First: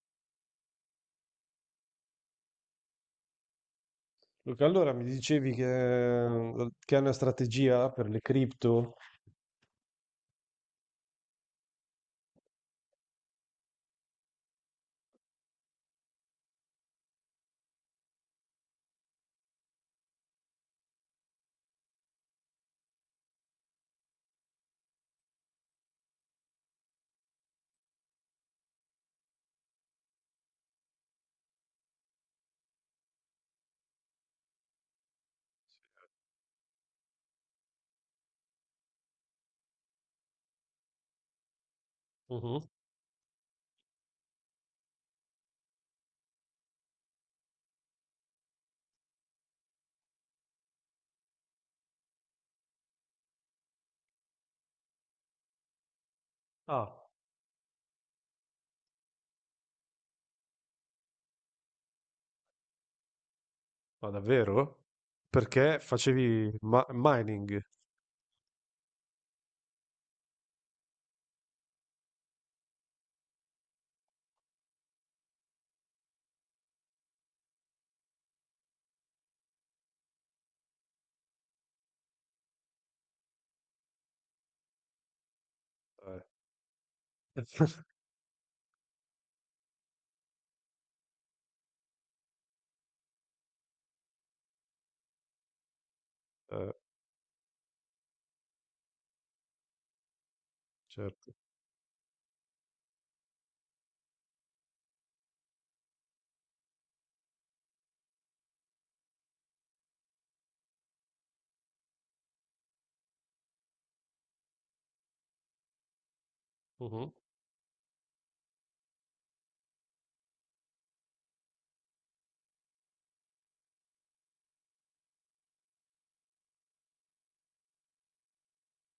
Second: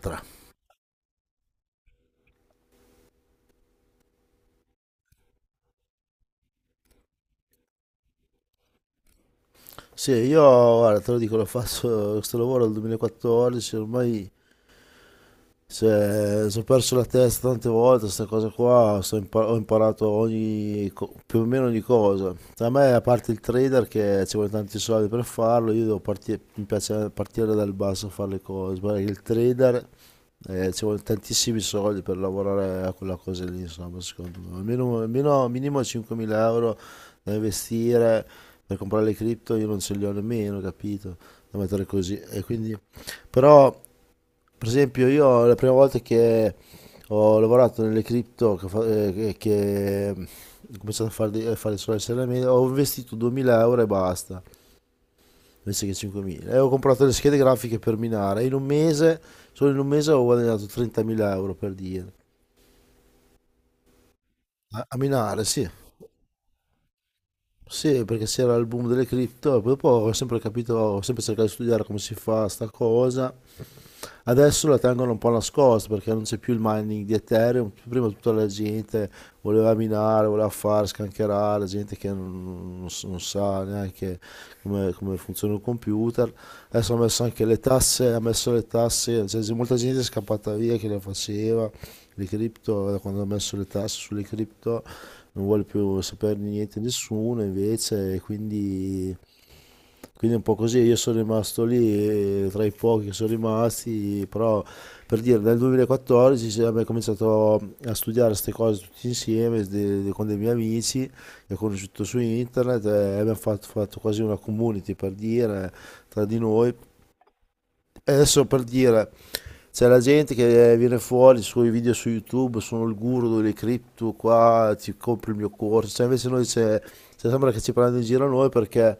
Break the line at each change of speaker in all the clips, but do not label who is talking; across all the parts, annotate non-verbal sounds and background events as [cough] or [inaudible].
Tra.
Luca, allora mi dicevi che è una strategia per le cripto?
Sì, io guarda, te lo dico, l'ho fatto questo lavoro dal 2014, ormai. Se ho perso la testa tante volte, questa cosa qua, ho imparato ogni, più o meno ogni cosa. A me, a parte il trader che ci vuole tanti soldi per farlo, io devo partire, mi piace partire dal basso a fare le cose, perché il trader, ci vuole tantissimi soldi per lavorare a quella cosa lì, insomma, secondo me. Almeno minimo 5.000 euro da investire per comprare le cripto, io non ce li ho nemmeno, capito? Da mettere così. E
Mhm.
quindi, però... Per esempio, io la prima volta che ho lavorato nelle cripto, che, che ho cominciato a fare, a fare solo SLM, ho investito 2.000 euro e basta, invece che 5.000. E ho
Ah,
comprato le schede grafiche per minare. In un mese, solo in un mese ho guadagnato 30.000 euro, per dire.
ma
A,
davvero?
a minare, sì.
Perché facevi mining?
Sì, perché c'era il boom delle cripto, e poi dopo ho sempre capito, ho sempre cercato di studiare come si fa sta cosa. Adesso la tengono un po' nascosta perché non c'è più il mining di Ethereum. Prima tutta la gente voleva minare, voleva fare, scancherare, gente che non sa neanche come, funziona un
Eh,
computer. Adesso ha messo anche le
[laughs]
tasse, cioè, c'è molta gente è scappata via che le faceva, le cripto, da quando ha messo le tasse sulle cripto non vuole più saperne
eh,
niente nessuno invece, e quindi è un po' così, io sono
certo.
rimasto lì, tra i pochi che sono rimasti, però, per dire, nel 2014 abbiamo cominciato a studiare queste cose tutti insieme, con dei miei amici che ho conosciuto su internet, e abbiamo fatto, quasi una community, per dire, tra di noi.
Mhm.
E adesso, per dire, c'è la gente che viene fuori, i suoi video su YouTube, sono il guru delle cripto qua, ti compri il mio corso, cioè, invece noi c'è, cioè, sembra che ci prendano in giro noi, perché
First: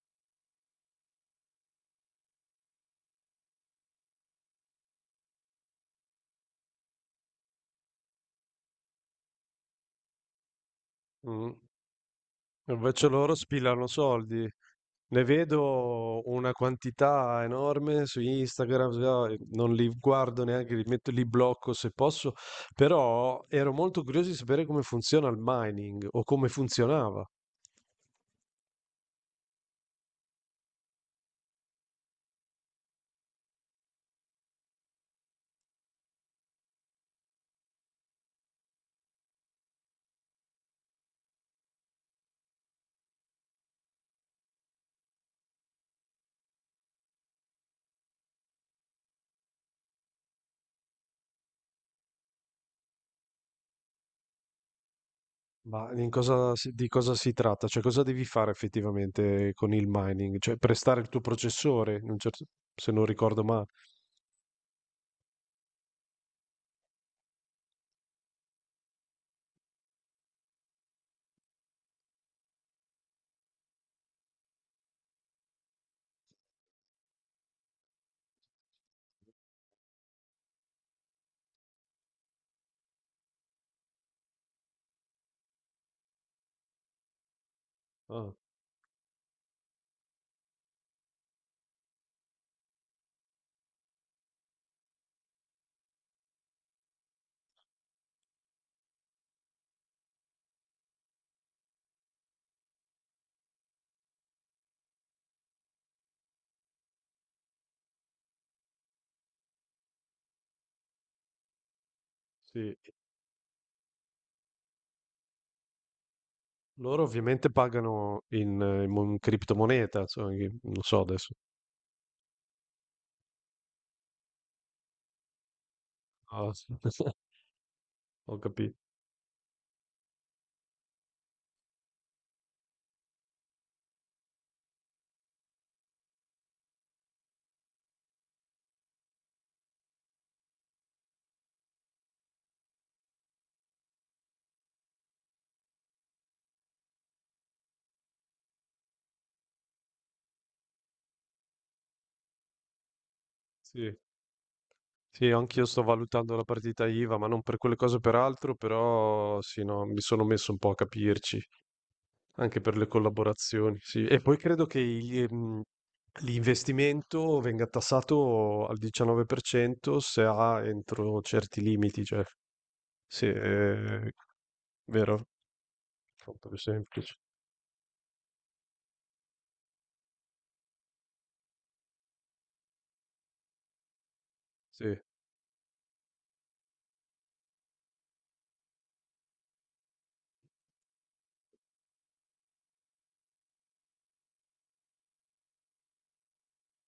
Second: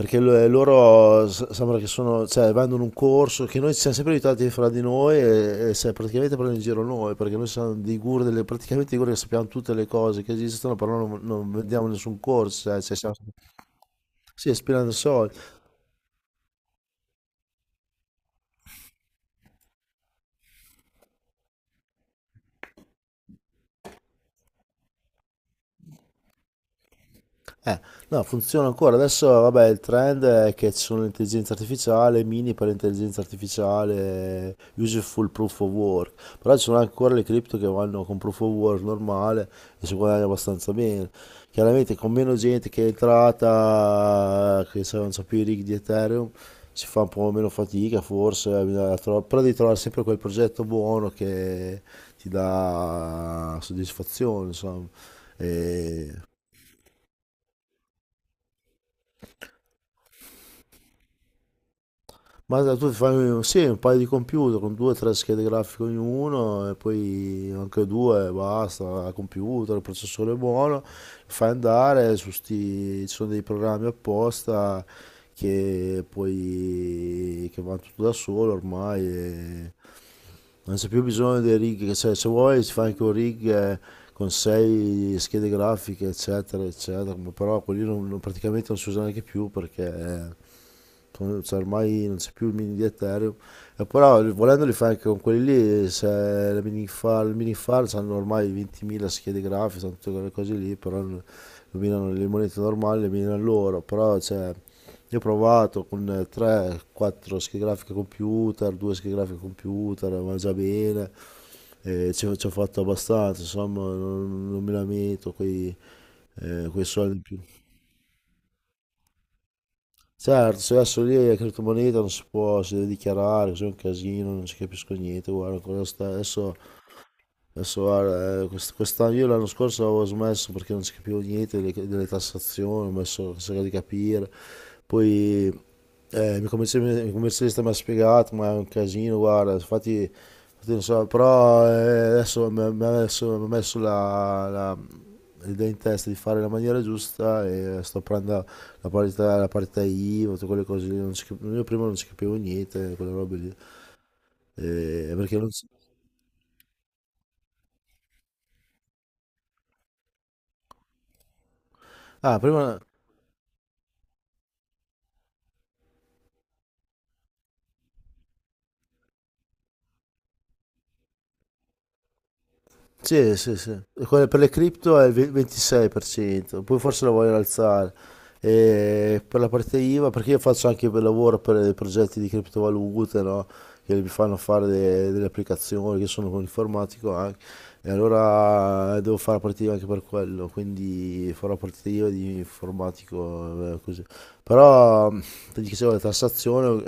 sembra che sono, cioè, vanno in un corso che noi ci siamo sempre aiutati fra di noi, e, se praticamente prendono in giro noi, perché noi siamo dei guru, delle, praticamente dei guru che sappiamo tutte le cose che esistono, però non,
Mm.
vediamo nessun corso, cioè,
Invece
siamo,
loro spillano soldi.
sì, spilando
Ne
soldi.
vedo una quantità enorme su Instagram, non li guardo neanche, li metto, li blocco se posso, però ero molto curioso di sapere come funziona il mining o come funzionava.
Eh, no, funziona ancora. Adesso, vabbè, il trend è che ci sono l'intelligenza artificiale, mini per l'intelligenza artificiale, useful proof of work. Però ci sono ancora le cripto che vanno con proof of work normale e si guadagna abbastanza bene. Chiaramente con meno gente che è entrata, che non so più i rig di Ethereum, si fa un po' meno fatica forse, bisogna però devi trovare sempre quel progetto buono che ti dà soddisfazione, insomma.
Ma in
E...
di cosa si tratta? Cioè, cosa devi fare effettivamente con il mining? Cioè, prestare il tuo processore, in un certo,
Ma tu
se non
fai
ricordo
sì,
male.
un paio di computer con due o tre schede grafiche ognuno e poi anche due, basta, al computer, il processore è buono, fai andare su sti, ci sono dei programmi apposta che poi che vanno tutto da solo ormai, e non c'è più bisogno dei rig, che se, vuoi si fa anche un rig, con sei schede grafiche eccetera eccetera, ma però quelli
Ah,
praticamente non si usano neanche più perché... sono- cioè, ormai non c'è più il mini di Ethereum. E però volendoli fare anche con quelli lì, se la mini far, hanno ormai 20.000 schede grafiche, sono tutte quelle cose lì, però non- lo minano le monete normali, le minano loro, però cioè, io ho provato con 3-4 schede grafiche computer, 2 schede grafiche computer, va già bene, e ci ho
sì.
fatto abbastanza, insomma non, mi lamento quei, quei
Loro
soldi in più.
ovviamente pagano in, in criptomoneta, insomma, che
Certo, se
non so
adesso lì la
adesso.
criptomoneta non si può, si deve dichiarare, così è un casino, non ci capisco niente, guarda, ancora
Ah, sì. [laughs]
adesso
Ho
guarda,
capito.
quest'anno, io l'anno scorso avevo smesso perché non si capivo niente delle, tassazioni, ho messo a cercare di capire. Poi, il mio commerci- il commercialista mi ha spiegato, ma è un casino, guarda, infatti, non so, però, adesso mi ha messo la, l'idea in testa di fare la maniera giusta, e sto prendendo la parità, IVA, tutte quelle cose lì, non si io prima non ci capivo niente, quelle robe lì.
Sì. Sì,
Perché non
anch'io
si-
sto valutando la partita IVA, ma non per quelle cose, per altro, però sì, no, mi sono messo un po' a capirci.
Ah,
Anche per
prima...
le collaborazioni, sì. E poi credo che gli, l'investimento venga tassato al 19% se ha entro certi limiti, cioè, sì,
Sì, e quella per le cripto è il
vero? Molto più
26%, poi forse la
semplice.
vogliono alzare. E per la parte IVA, perché io faccio anche per lavoro per dei progetti di criptovalute, no? Che mi fanno fare
Sì,
delle applicazioni, che sono un informatico anche. E allora, devo fare la partita IVA anche per quello, quindi farò la partita IVA di informatico, così. Però, ti dicevo, la tassazione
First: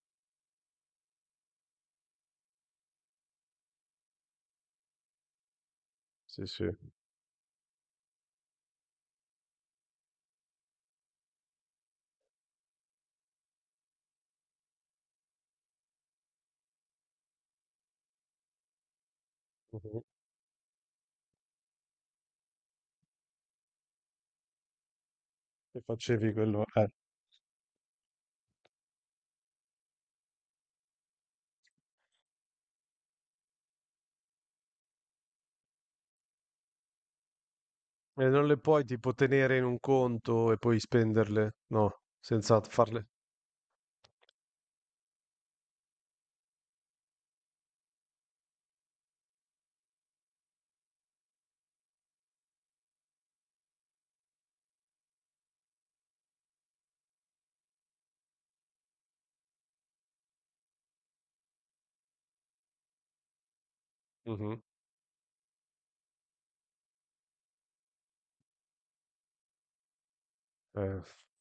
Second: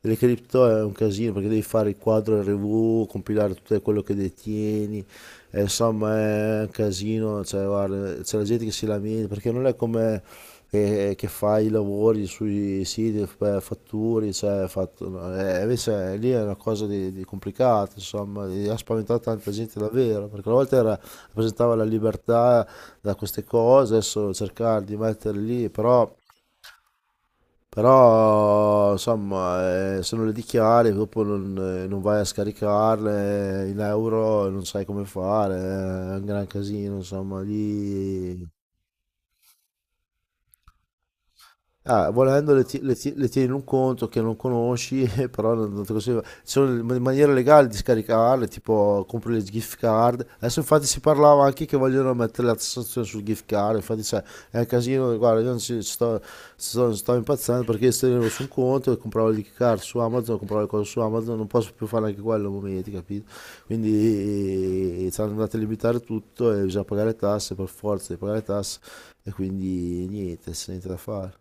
delle cripto è un casino perché devi fare il quadro RV, compilare tutto quello che detieni, insomma
sì,
è un
sì.
casino, cioè, guarda, c'è la gente che si lamenta perché non è come che, fa i lavori sui siti, fatturi, cioè, no, invece lì è una cosa di, complicata, insomma, e ha spaventato tanta gente
Mhm.
davvero, perché una volta era- rappresentava la libertà da queste cose, adesso cercare di mettere lì,
E
però...
facevi quello, eh.
Però insomma, se non le dichiari, dopo non, non vai a scaricarle, in euro, non sai come fare, è un gran casino, insomma,
E non
lì...
le puoi tipo tenere in un conto e poi spenderle, no,
Ah, volendo
senza
le,
farle.
le tieni in un conto che non conosci, [laughs] però non, te consiglio. Ci sono maniere legali di scaricarle, tipo compri le gift card. Adesso infatti si parlava anche che vogliono mettere la tassazione sul gift card, infatti c'è, è un casino, guarda, io non ci sto impazzendo perché se tenevo su un conto e compravo il card su Amazon, compravo le cose su Amazon, non posso più fare anche quello a momenti, capito?
Mhm.
Quindi, ci hanno andato a limitare tutto e bisogna pagare le tasse per forza di pagare le tasse, e quindi niente, c'è niente da
Eh,
fare.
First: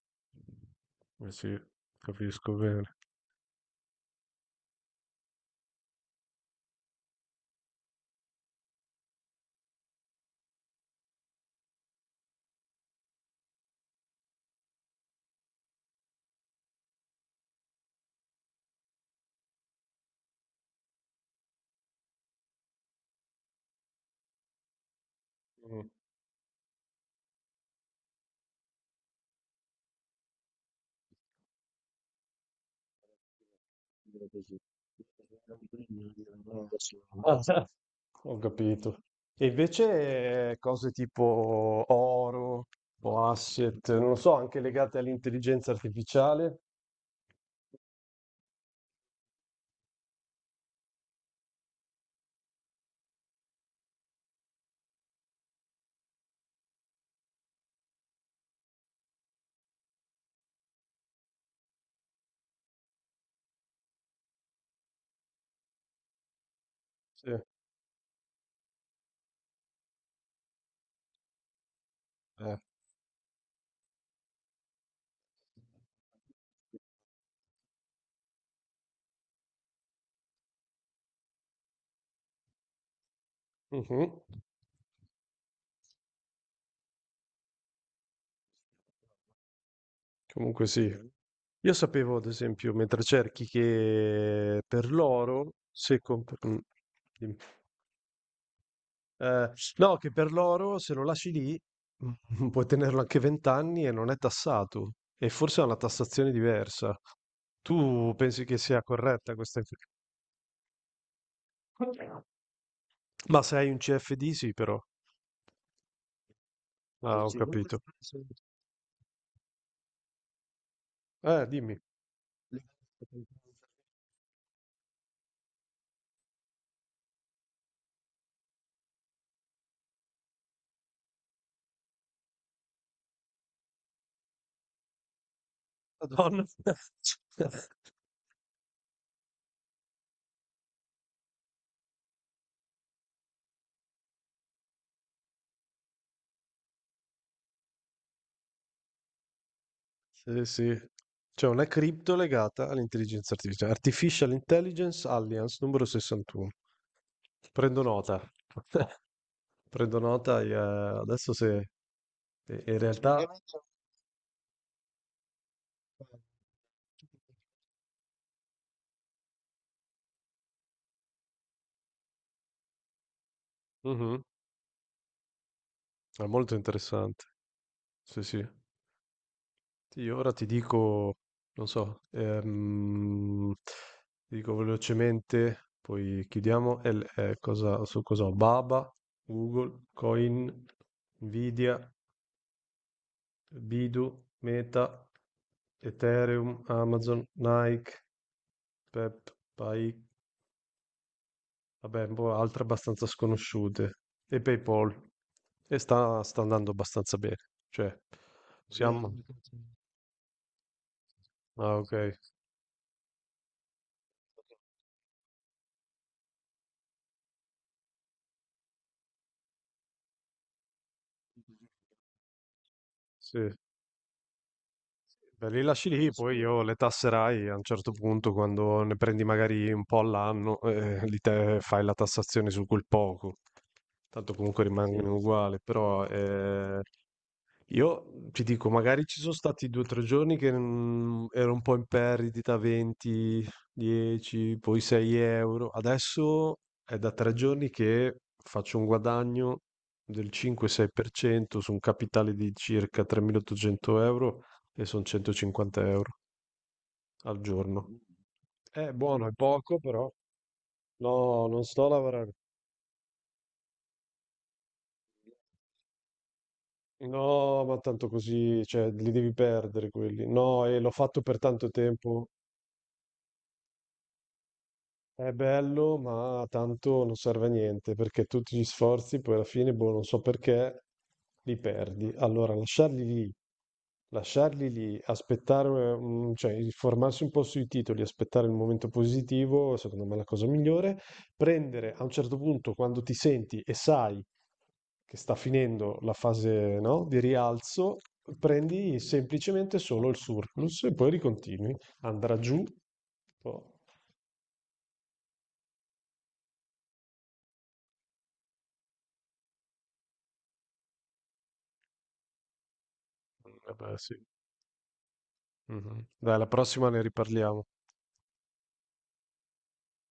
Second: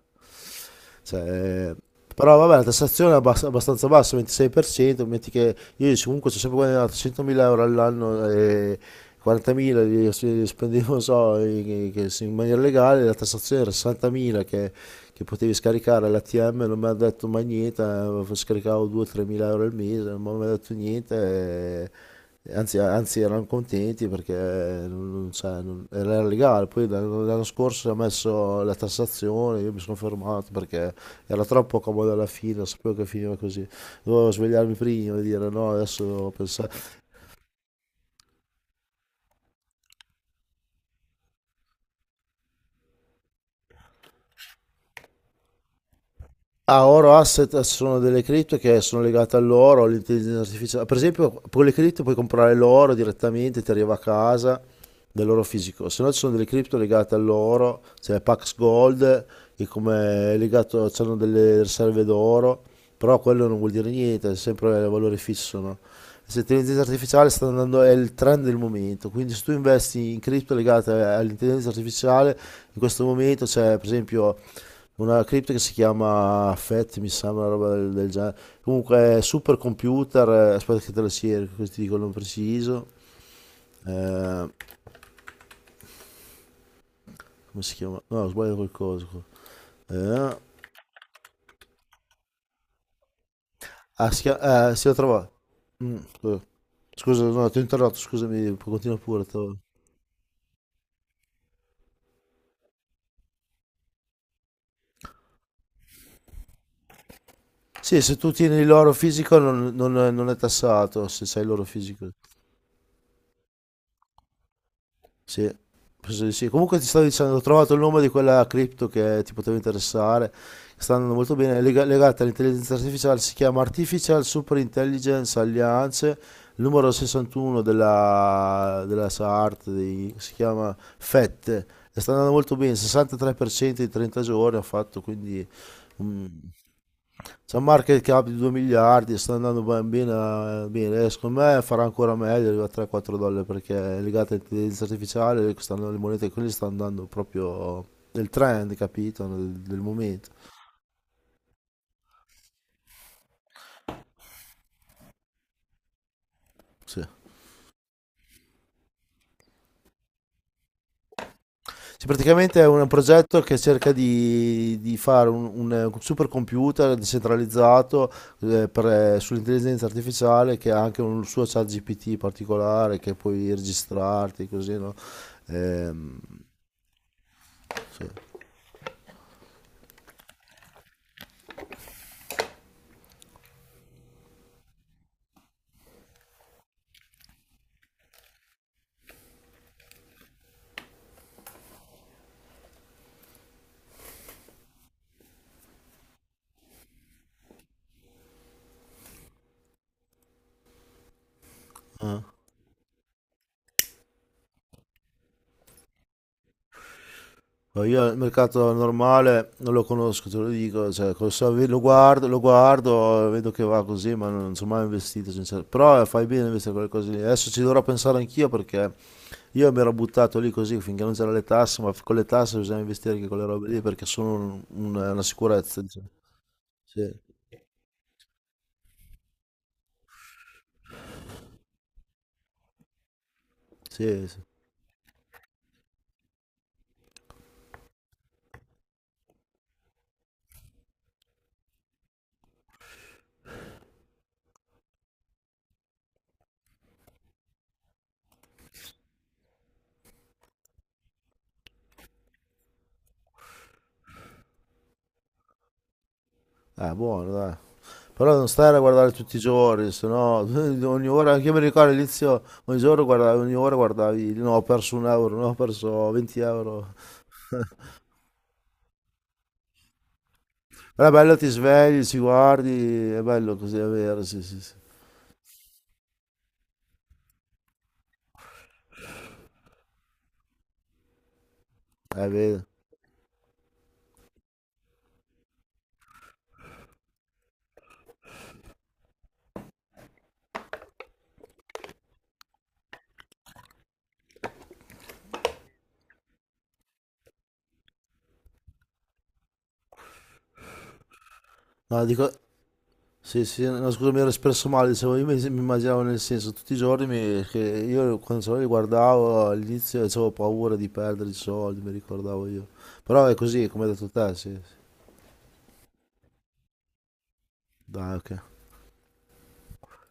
eh sì,
Cioè, però
capisco
vabbè, la
bene.
tassazione è abbastanza bassa, 26%, metti che io comunque ci ho sempre guadagnato 100.000 euro all'anno, e 40.000 li spendevo, non so, in, che- in maniera legale, la tassazione era 60.000, che, potevi scaricare all'ATM, non mi ha detto mai niente, scaricavo 2-3.000 euro al mese, non mi ha detto niente. Eh, anzi, erano contenti perché cioè, non-
Mhm.
era legale. Poi l'anno scorso ha messo la tassazione, io mi sono fermato perché era troppo comodo alla fine, sapevo che finiva così. Dovevo svegliarmi prima e dire no, adesso pensavo.
[laughs] Ah, ho capito. E invece cose tipo oro o asset, non lo so, anche legate all'intelligenza artificiale.
Ah, oro asset sono delle cripto che sono legate all'oro, all'intelligenza artificiale. Per esempio, con le cripto puoi comprare l'oro direttamente, ti arriva a casa dell'oro fisico. Se no ci sono delle cripto legate all'oro, c'è Pax Gold, che come è legato, hanno delle riserve d'oro, però quello non vuol dire niente, è sempre valore fisso, no? Questa intelligenza artificiale
Sì, eh.
sta andando, è il trend del momento, quindi se tu investi in cripto legate all'intelligenza artificiale, in questo momento c'è per esempio una cripta che si chiama FET, mi sembra, una roba del genere. Comunque, super computer, aspetta che te lo sia, così ti dico il nome preciso.
Mhm.
Eh, come si chiama? No, ho sbagliato qualcosa, qua. Eh,
Comunque sì. Io sapevo, ad esempio, mentre cerchi,
ah, si chiama,
che
si
per
lo trova.
l'oro,
Mm,
se
scusa,
dimmi.
no, ti ho interrotto, scusami, continua pure.
Eh, no, che per l'oro se lo lasci lì, [laughs] mm, puoi tenerlo anche 20 anni e non è tassato. E forse ha una tassazione diversa.
Sì,
Tu
se tu
pensi che
tieni
sia
l'oro
corretta
fisico
questa inf,
non, non è tassato, se sai l'oro fisico.
ma se hai un CFD sì però.
Sì, penso di sì. Comunque ti stavo
Ah, ho
dicendo,
sì,
ho trovato il
capito.
nome di quella cripto che ti poteva interessare, che sta andando molto bene, è
Dimmi.
legata all'intelligenza artificiale, si chiama Artificial Super Intelligence Alliance, il numero 61 della, SART, di- si chiama FET, e sta andando molto bene, 63% in 30 giorni ha fatto, quindi... mm,
[laughs]
c'è un market cap di 2 miliardi, sta andando ben bene, bene. Eh, secondo me farà ancora meglio, arriva a 3-4 dollari perché è legata all'intelligenza artificiale, stanno- le monete quelle stanno andando proprio del trend, capito? Del, momento.
Sì, sì. C'è una cripto legata all'intelligenza artificiale. Artificial Intelligence Alliance numero 61.
Sì.
Prendo nota. [laughs] Prendo nota e, adesso se
Sì, praticamente
e
è
in
un
realtà,
progetto che cerca di, fare un, supercomputer decentralizzato, eh, per- sull'intelligenza artificiale che ha anche un suo chat GPT particolare che puoi
mh-mh,
registrarti così, no? Ehm,
è molto interessante.
sì.
Sì, sì. Sì, io ora ti dico, non so, ti dico velocemente, poi chiudiamo. È cosa, su cosa ho? Baba, Google, Coin, Nvidia, Bidu, Meta, Ethereum, Amazon, Nike, Pai, vabbè, un
Eh.
po' altre abbastanza sconosciute, e PayPal, e sta andando abbastanza bene,
No,
cioè,
io il mercato
siamo...
normale non lo conosco, te lo dico, cioè, col
Ah,
lo
ok,
guardo, vedo che va così, ma non, sono mai investito, sincero. Però, fai bene a investire quelle cose lì. Adesso ci dovrò pensare anch'io perché io mi ero buttato lì così finché non c'erano le tasse, ma con le tasse bisogna investire anche con le
sì.
robe lì perché sono una
Beh, li
sicurezza,
lasci
diciamo.
lì, poi io le
Sì,
tasserai a un certo punto, quando ne prendi magari un po' all'anno, [laughs] lì te fai la tassazione su quel poco.
sì,
Tanto
sì.
comunque sì, rimangono uguali, però io ti dico, magari ci sono stati due o tre giorni che mm, ero un po' in perdita, 20, 10, poi 6 euro. Adesso è da tre giorni che faccio un guadagno del 5-6% su un capitale di circa 3.800 euro e sono 150 euro
eh, buono,
al
dai.
giorno.
Però non stare a
È
guardare
buono, è
tutti i
poco,
giorni, se
però
no [laughs] ogni ora, anche
no,
io mi
non sto
ricordo
a lavorare.
all'inizio, ogni giorno guardavi, ogni ora guardavi, no, ho perso un euro, no, ho perso 20 euro.
No, ma tanto così, cioè, li devi perdere quelli. No, e l'ho
Però è
fatto
bello,
per
ti
tanto
svegli, ci
tempo.
guardi, è bello così, è vero, sì, sì.
È bello, ma tanto non serve a niente perché tutti gli sforzi poi alla fine, boh, non so perché, li perdi.
È
Allora,
vero.
lasciarli lì, aspettare, mm, cioè informarsi un po' sui titoli, aspettare il momento positivo, secondo me è la cosa migliore. Prendere a un certo punto, quando ti senti e sai che sta finendo la fase, no, di rialzo, prendi semplicemente solo il surplus e poi ricontinui.
No, dico,
Andrà giù.
sì,
Boh,
no, scusa, mi ero espresso male, dicevo, io mi immaginavo nel senso, tutti i giorni che io quando solo li guardavo all'inizio avevo paura di perdere i soldi, mi ricordavo io. Però è così, come hai
vabbè,
detto
sì.
te, sì. Sì.
Mh-mh. Dai, alla prossima ne riparliamo.
Dai, ok.